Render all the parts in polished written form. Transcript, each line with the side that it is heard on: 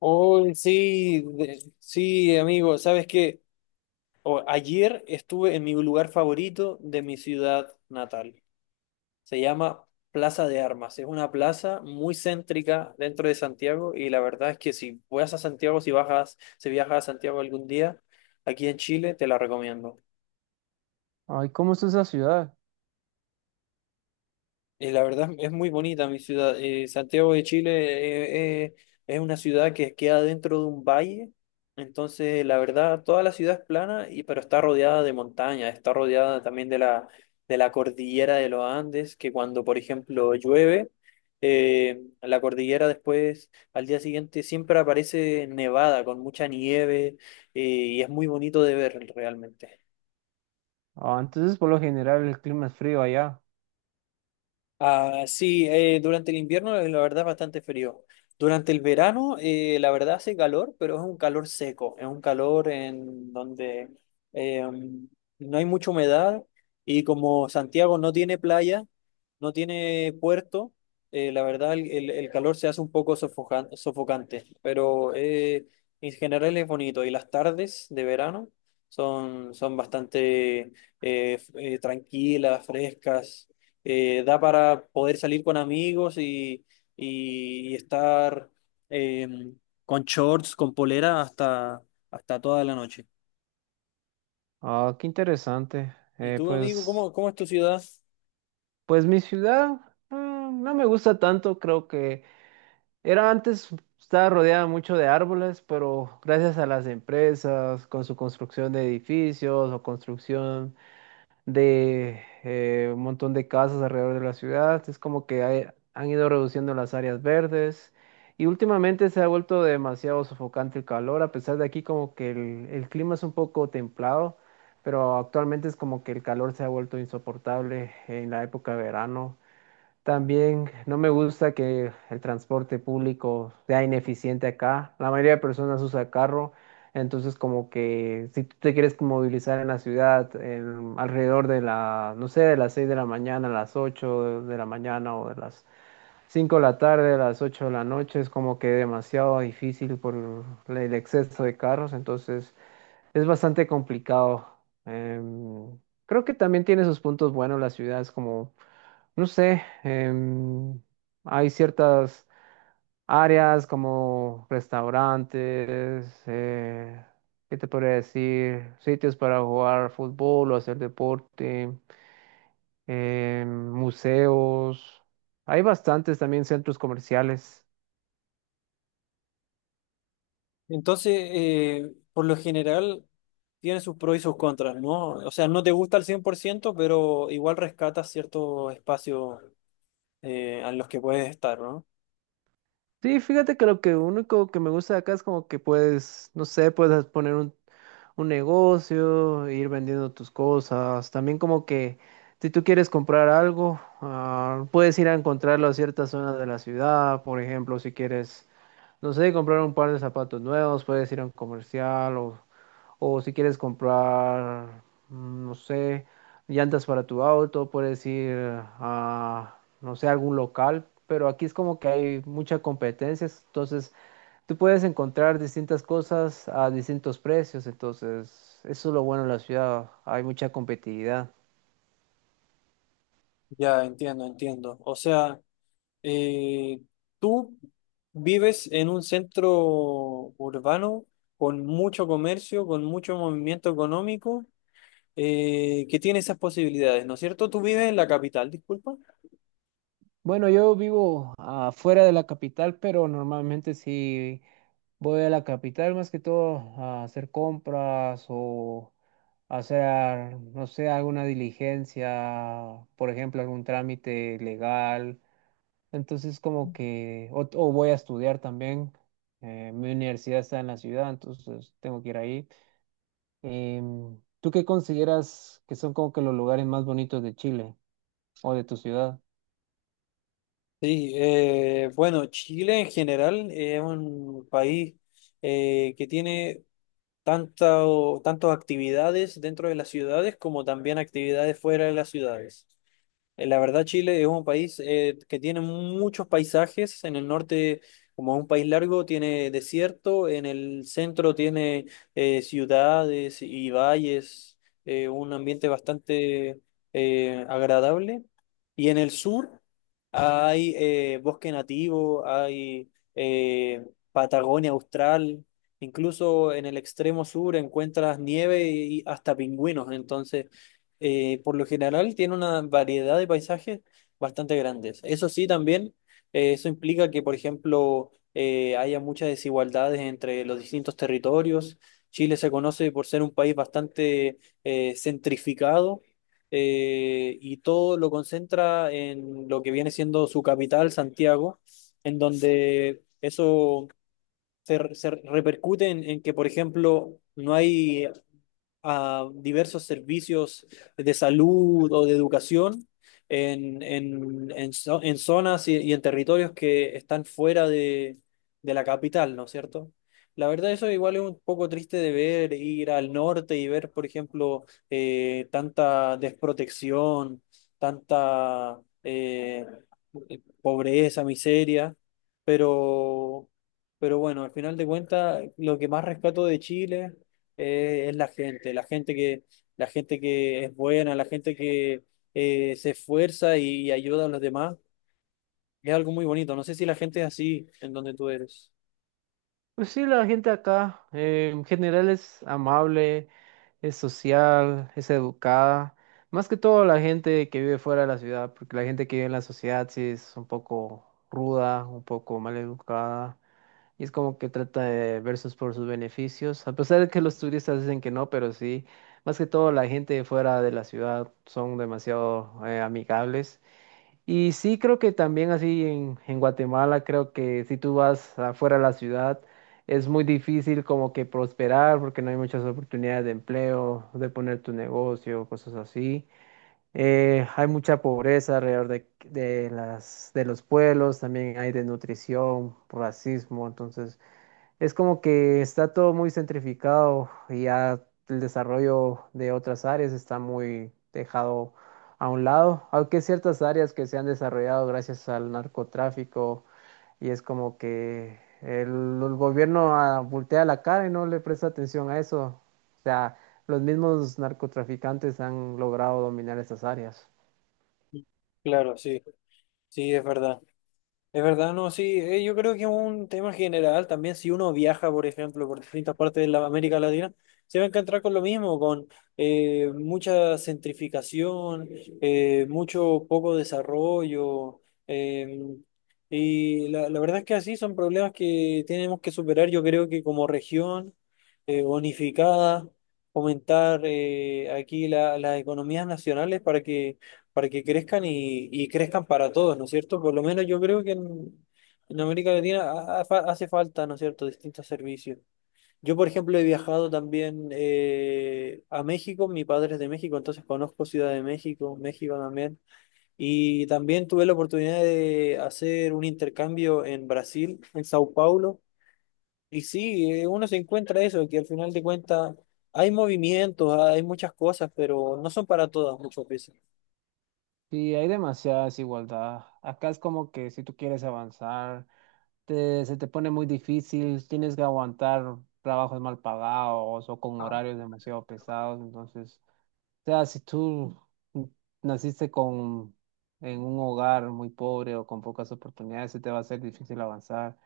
left: Oh, sí, sí, amigo, ¿sabes qué? Oh, ayer estuve en mi lugar favorito de mi ciudad natal. Se llama Plaza de Armas. Es una plaza muy céntrica dentro de Santiago y la verdad es que si vas a Santiago, si bajas, si viajas a Santiago algún día, aquí en Chile, te la recomiendo.
right: Ay, ¿cómo está esa ciudad?
left: La verdad es muy bonita mi ciudad. Santiago de Chile eh, eh, es una ciudad que queda dentro de un valle. Entonces, la verdad, toda la ciudad es plana, y, pero está rodeada de montañas, está rodeada también de la cordillera de los Andes, que cuando, por ejemplo, llueve, la cordillera después, al día siguiente, siempre aparece nevada, con mucha nieve, y es muy bonito de ver realmente.
right: Ah, entonces por lo general el clima es frío allá.
left: Ah, sí, durante el invierno la verdad es bastante frío. Durante el verano la verdad hace calor, pero es un calor seco, es un calor en donde eh, no hay mucha humedad y como Santiago no tiene playa, no tiene puerto, la verdad el calor se hace un poco sofocante, pero en general es bonito y las tardes de verano son bastante tranquilas, frescas, da para poder salir con amigos y estar eh, con shorts, con polera hasta, hasta toda la noche.
right: Ah, qué interesante.
left: ¿Y
right: Eh,
left: tú, amigo,
right: pues,
left: cómo es tu ciudad?
right: pues mi ciudad, no me gusta tanto. Creo que era antes, estaba rodeada mucho de árboles, pero gracias a las empresas, con su construcción de edificios o construcción de un montón de casas alrededor de la ciudad. Es como que han ido reduciendo las áreas verdes. Y últimamente se ha vuelto demasiado sofocante el calor, a pesar de aquí como que el clima es un poco templado, pero actualmente es como que el calor se ha vuelto insoportable en la época de verano. También no me gusta que el transporte público sea ineficiente acá. La mayoría de personas usa carro, entonces como que si tú te quieres movilizar en la ciudad alrededor de la, no sé, de las 6 de la mañana a las 8 de la mañana o de las 5 de la tarde a las 8 de la noche, es como que demasiado difícil por el exceso de carros, entonces es bastante complicado. Em, Creo que también tiene sus puntos buenos la ciudad, es como no sé, hay ciertas áreas como restaurantes. ¿Qué te podría decir? Sitios para jugar fútbol o hacer deporte, museos. Hay bastantes también centros comerciales.
left: Entonces, por lo general, tiene sus pros y sus contras, ¿no? O sea, no te gusta al 100% pero igual rescatas ciertos espacios en los que puedes estar, ¿no?
right: Sí, fíjate que lo que único que me gusta de acá es como que puedes, no sé, puedes poner un negocio, ir vendiendo tus cosas. También como que si tú quieres comprar algo, puedes ir a encontrarlo a ciertas zonas de la ciudad. Por ejemplo, si quieres, no sé, comprar un par de zapatos nuevos, puedes ir a un comercial, o si quieres comprar, no sé, llantas para tu auto, puedes ir a, no sé, algún local. Pero aquí es como que hay mucha competencia. Entonces, tú puedes encontrar distintas cosas a distintos precios. Entonces, eso es lo bueno de la ciudad. Hay mucha competitividad.
left: Ya, entiendo, entiendo. O sea... Eh, ¿tú vives en un centro urbano con mucho comercio, con mucho movimiento económico, que tiene esas posibilidades, ¿no es cierto? ¿Tú vives en la capital, disculpa?
right: Bueno, yo vivo afuera de la capital, pero normalmente sí voy a la capital más que todo a hacer compras o hacer, no sé, alguna diligencia, por ejemplo, algún trámite legal. Entonces, como que, o voy a estudiar también. Mi universidad está en la ciudad, entonces tengo que ir ahí. ¿Tú qué consideras que son como que los lugares más bonitos de Chile o de tu ciudad?
left: Sí, bueno, Chile en general es un país que tiene tantas tantas actividades dentro de las ciudades como también actividades fuera de las ciudades. La verdad, Chile es un país que tiene muchos paisajes. En el norte, como es un país largo, tiene desierto. En el centro tiene ciudades y valles, un ambiente bastante agradable. Y en el sur hay bosque nativo, hay Patagonia austral. Incluso en el extremo sur encuentras nieve y hasta pingüinos. Entonces por lo general tiene una variedad de paisajes bastante grandes. Eso sí, también eso implica que, por ejemplo, haya muchas desigualdades entre los distintos territorios. Chile se conoce por ser un país bastante centrificado, y todo lo concentra en lo que viene siendo su capital, Santiago, en donde eso se repercute en que, por ejemplo, no hay a diversos servicios de salud o de educación en zonas y en territorios que están fuera de la capital, ¿no es cierto? La verdad, eso igual es un poco triste de ver, ir al norte y ver, por ejemplo, tanta desprotección, tanta pobreza, miseria, pero, pero bueno, al final de cuentas, lo que más rescato de Chile es la gente, la gente que es buena, la gente que se esfuerza y ayuda a los demás. Es algo muy bonito. No sé si la gente es así en donde tú eres.
right: Pues sí, la gente acá en general es amable, es social, es educada. Más que todo la gente que vive fuera de la ciudad, porque la gente que vive en la sociedad sí es un poco ruda, un poco mal educada. Y es como que trata de versus por sus beneficios. A pesar de que los turistas dicen que no, pero sí, más que todo la gente fuera de la ciudad son demasiado amigables. Y sí, creo que también así en Guatemala, creo que si tú vas afuera de la ciudad, es muy difícil como que prosperar porque no hay muchas oportunidades de empleo, de poner tu negocio, cosas así. Hay mucha pobreza alrededor de los pueblos, también hay desnutrición, racismo, entonces... Es como que está todo muy centrificado y ya el desarrollo de otras áreas está muy dejado a un lado, aunque ciertas áreas que se han desarrollado gracias al narcotráfico. Y es como que el gobierno, voltea la cara y no le presta atención a eso. O sea, los mismos narcotraficantes han logrado dominar estas áreas.
left: Claro, sí, sí, es verdad. Es verdad, no, sí, yo creo que es un tema general también, si uno viaja, por ejemplo, por distintas partes de la América Latina, se va a encontrar con lo mismo, con mucha centrificación, mucho poco desarrollo, la verdad es que así son problemas que tenemos que superar, yo creo que como región unificada, fomentar aquí las economías nacionales para que crezcan y crezcan para todos, ¿no es cierto? Por lo menos yo creo que en América Latina hace falta, ¿no es cierto?, distintos servicios. Yo, por ejemplo, he viajado también a México, mi padre es de México, entonces conozco Ciudad de México, México también, y también tuve la oportunidad de hacer un intercambio en Brasil, en Sao Paulo, y sí, uno se encuentra eso, que al final de cuentas hay movimientos, hay muchas cosas, pero no son para todas muchas veces.
right: Sí, hay demasiada desigualdad. Acá es como que si tú quieres avanzar, se te pone muy difícil, tienes que aguantar trabajos mal pagados o con horarios demasiado pesados. Entonces, o sea, si tú naciste con, en un hogar muy pobre o con pocas oportunidades, se te va a hacer difícil avanzar.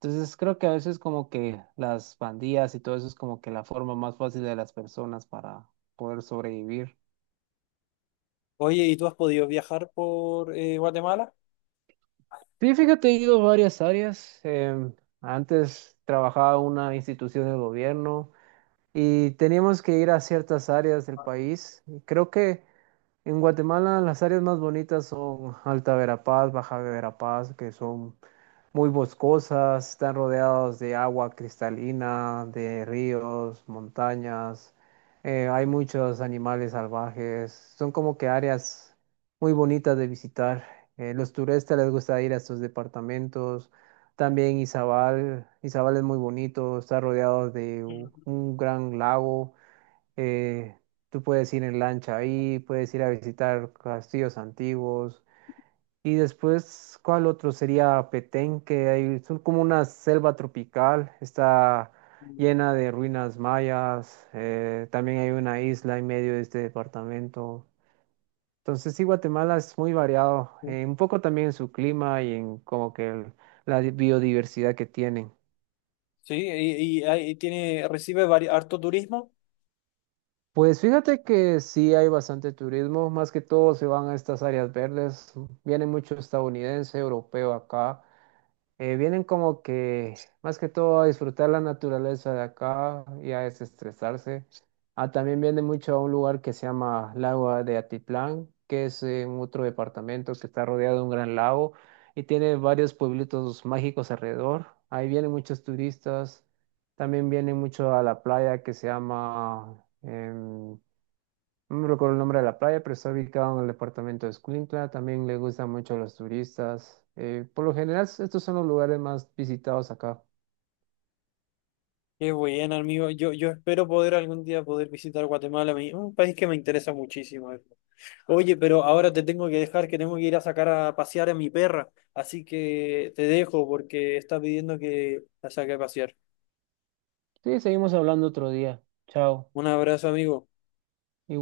right: Entonces, creo que a veces como que las pandillas y todo eso es como que la forma más fácil de las personas para poder sobrevivir.
left: Oye, ¿y tú has podido viajar por Guatemala?
right: Sí, fíjate, he ido a varias áreas. Antes trabajaba en una institución del gobierno, y teníamos que ir a ciertas áreas del país. Y creo que en Guatemala las áreas más bonitas son Alta Verapaz, Baja Verapaz, que son muy boscosas, están rodeados de agua cristalina, de ríos, montañas. Hay muchos animales salvajes, son como que áreas muy bonitas de visitar. Los turistas les gusta ir a estos departamentos, también Izabal. Izabal es muy bonito, está rodeado de un gran lago. eh, Tú puedes ir en lancha ahí, puedes ir a visitar castillos antiguos. Y después, ¿cuál otro? Sería Petén, que hay, son como una selva tropical, está llena de ruinas mayas. También hay una isla en medio de este departamento. Entonces, sí, Guatemala es muy variado, un poco también en su clima y en como que la biodiversidad que tienen.
left: Sí, y ahí tiene, recibe harto turismo.
right: Pues fíjate que sí hay bastante turismo, más que todo se van a estas áreas verdes, vienen mucho estadounidense, europeo acá. Vienen como que más que todo a disfrutar la naturaleza de acá y a desestresarse. Ah, también viene mucho a un lugar que se llama Lago de Atitlán, que es en otro departamento que está rodeado de un gran lago y tiene varios pueblitos mágicos alrededor. Ahí vienen muchos turistas, también vienen mucho a la playa que se llama... no me recuerdo el nombre de la playa, pero está ubicado en el departamento de Escuintla. También le gusta mucho a los turistas. Por lo general, estos son los lugares más visitados acá.
left: Qué bueno, amigo. Yo espero poder algún día poder visitar Guatemala, un país que me interesa muchísimo. Oye, pero ahora te tengo que dejar, que tengo que ir a sacar a pasear a mi perra. Así que te dejo porque está pidiendo que la saque a pasear.
right: Sí, seguimos hablando otro día. Chao.
left: Un abrazo, amigo.
right: Igual.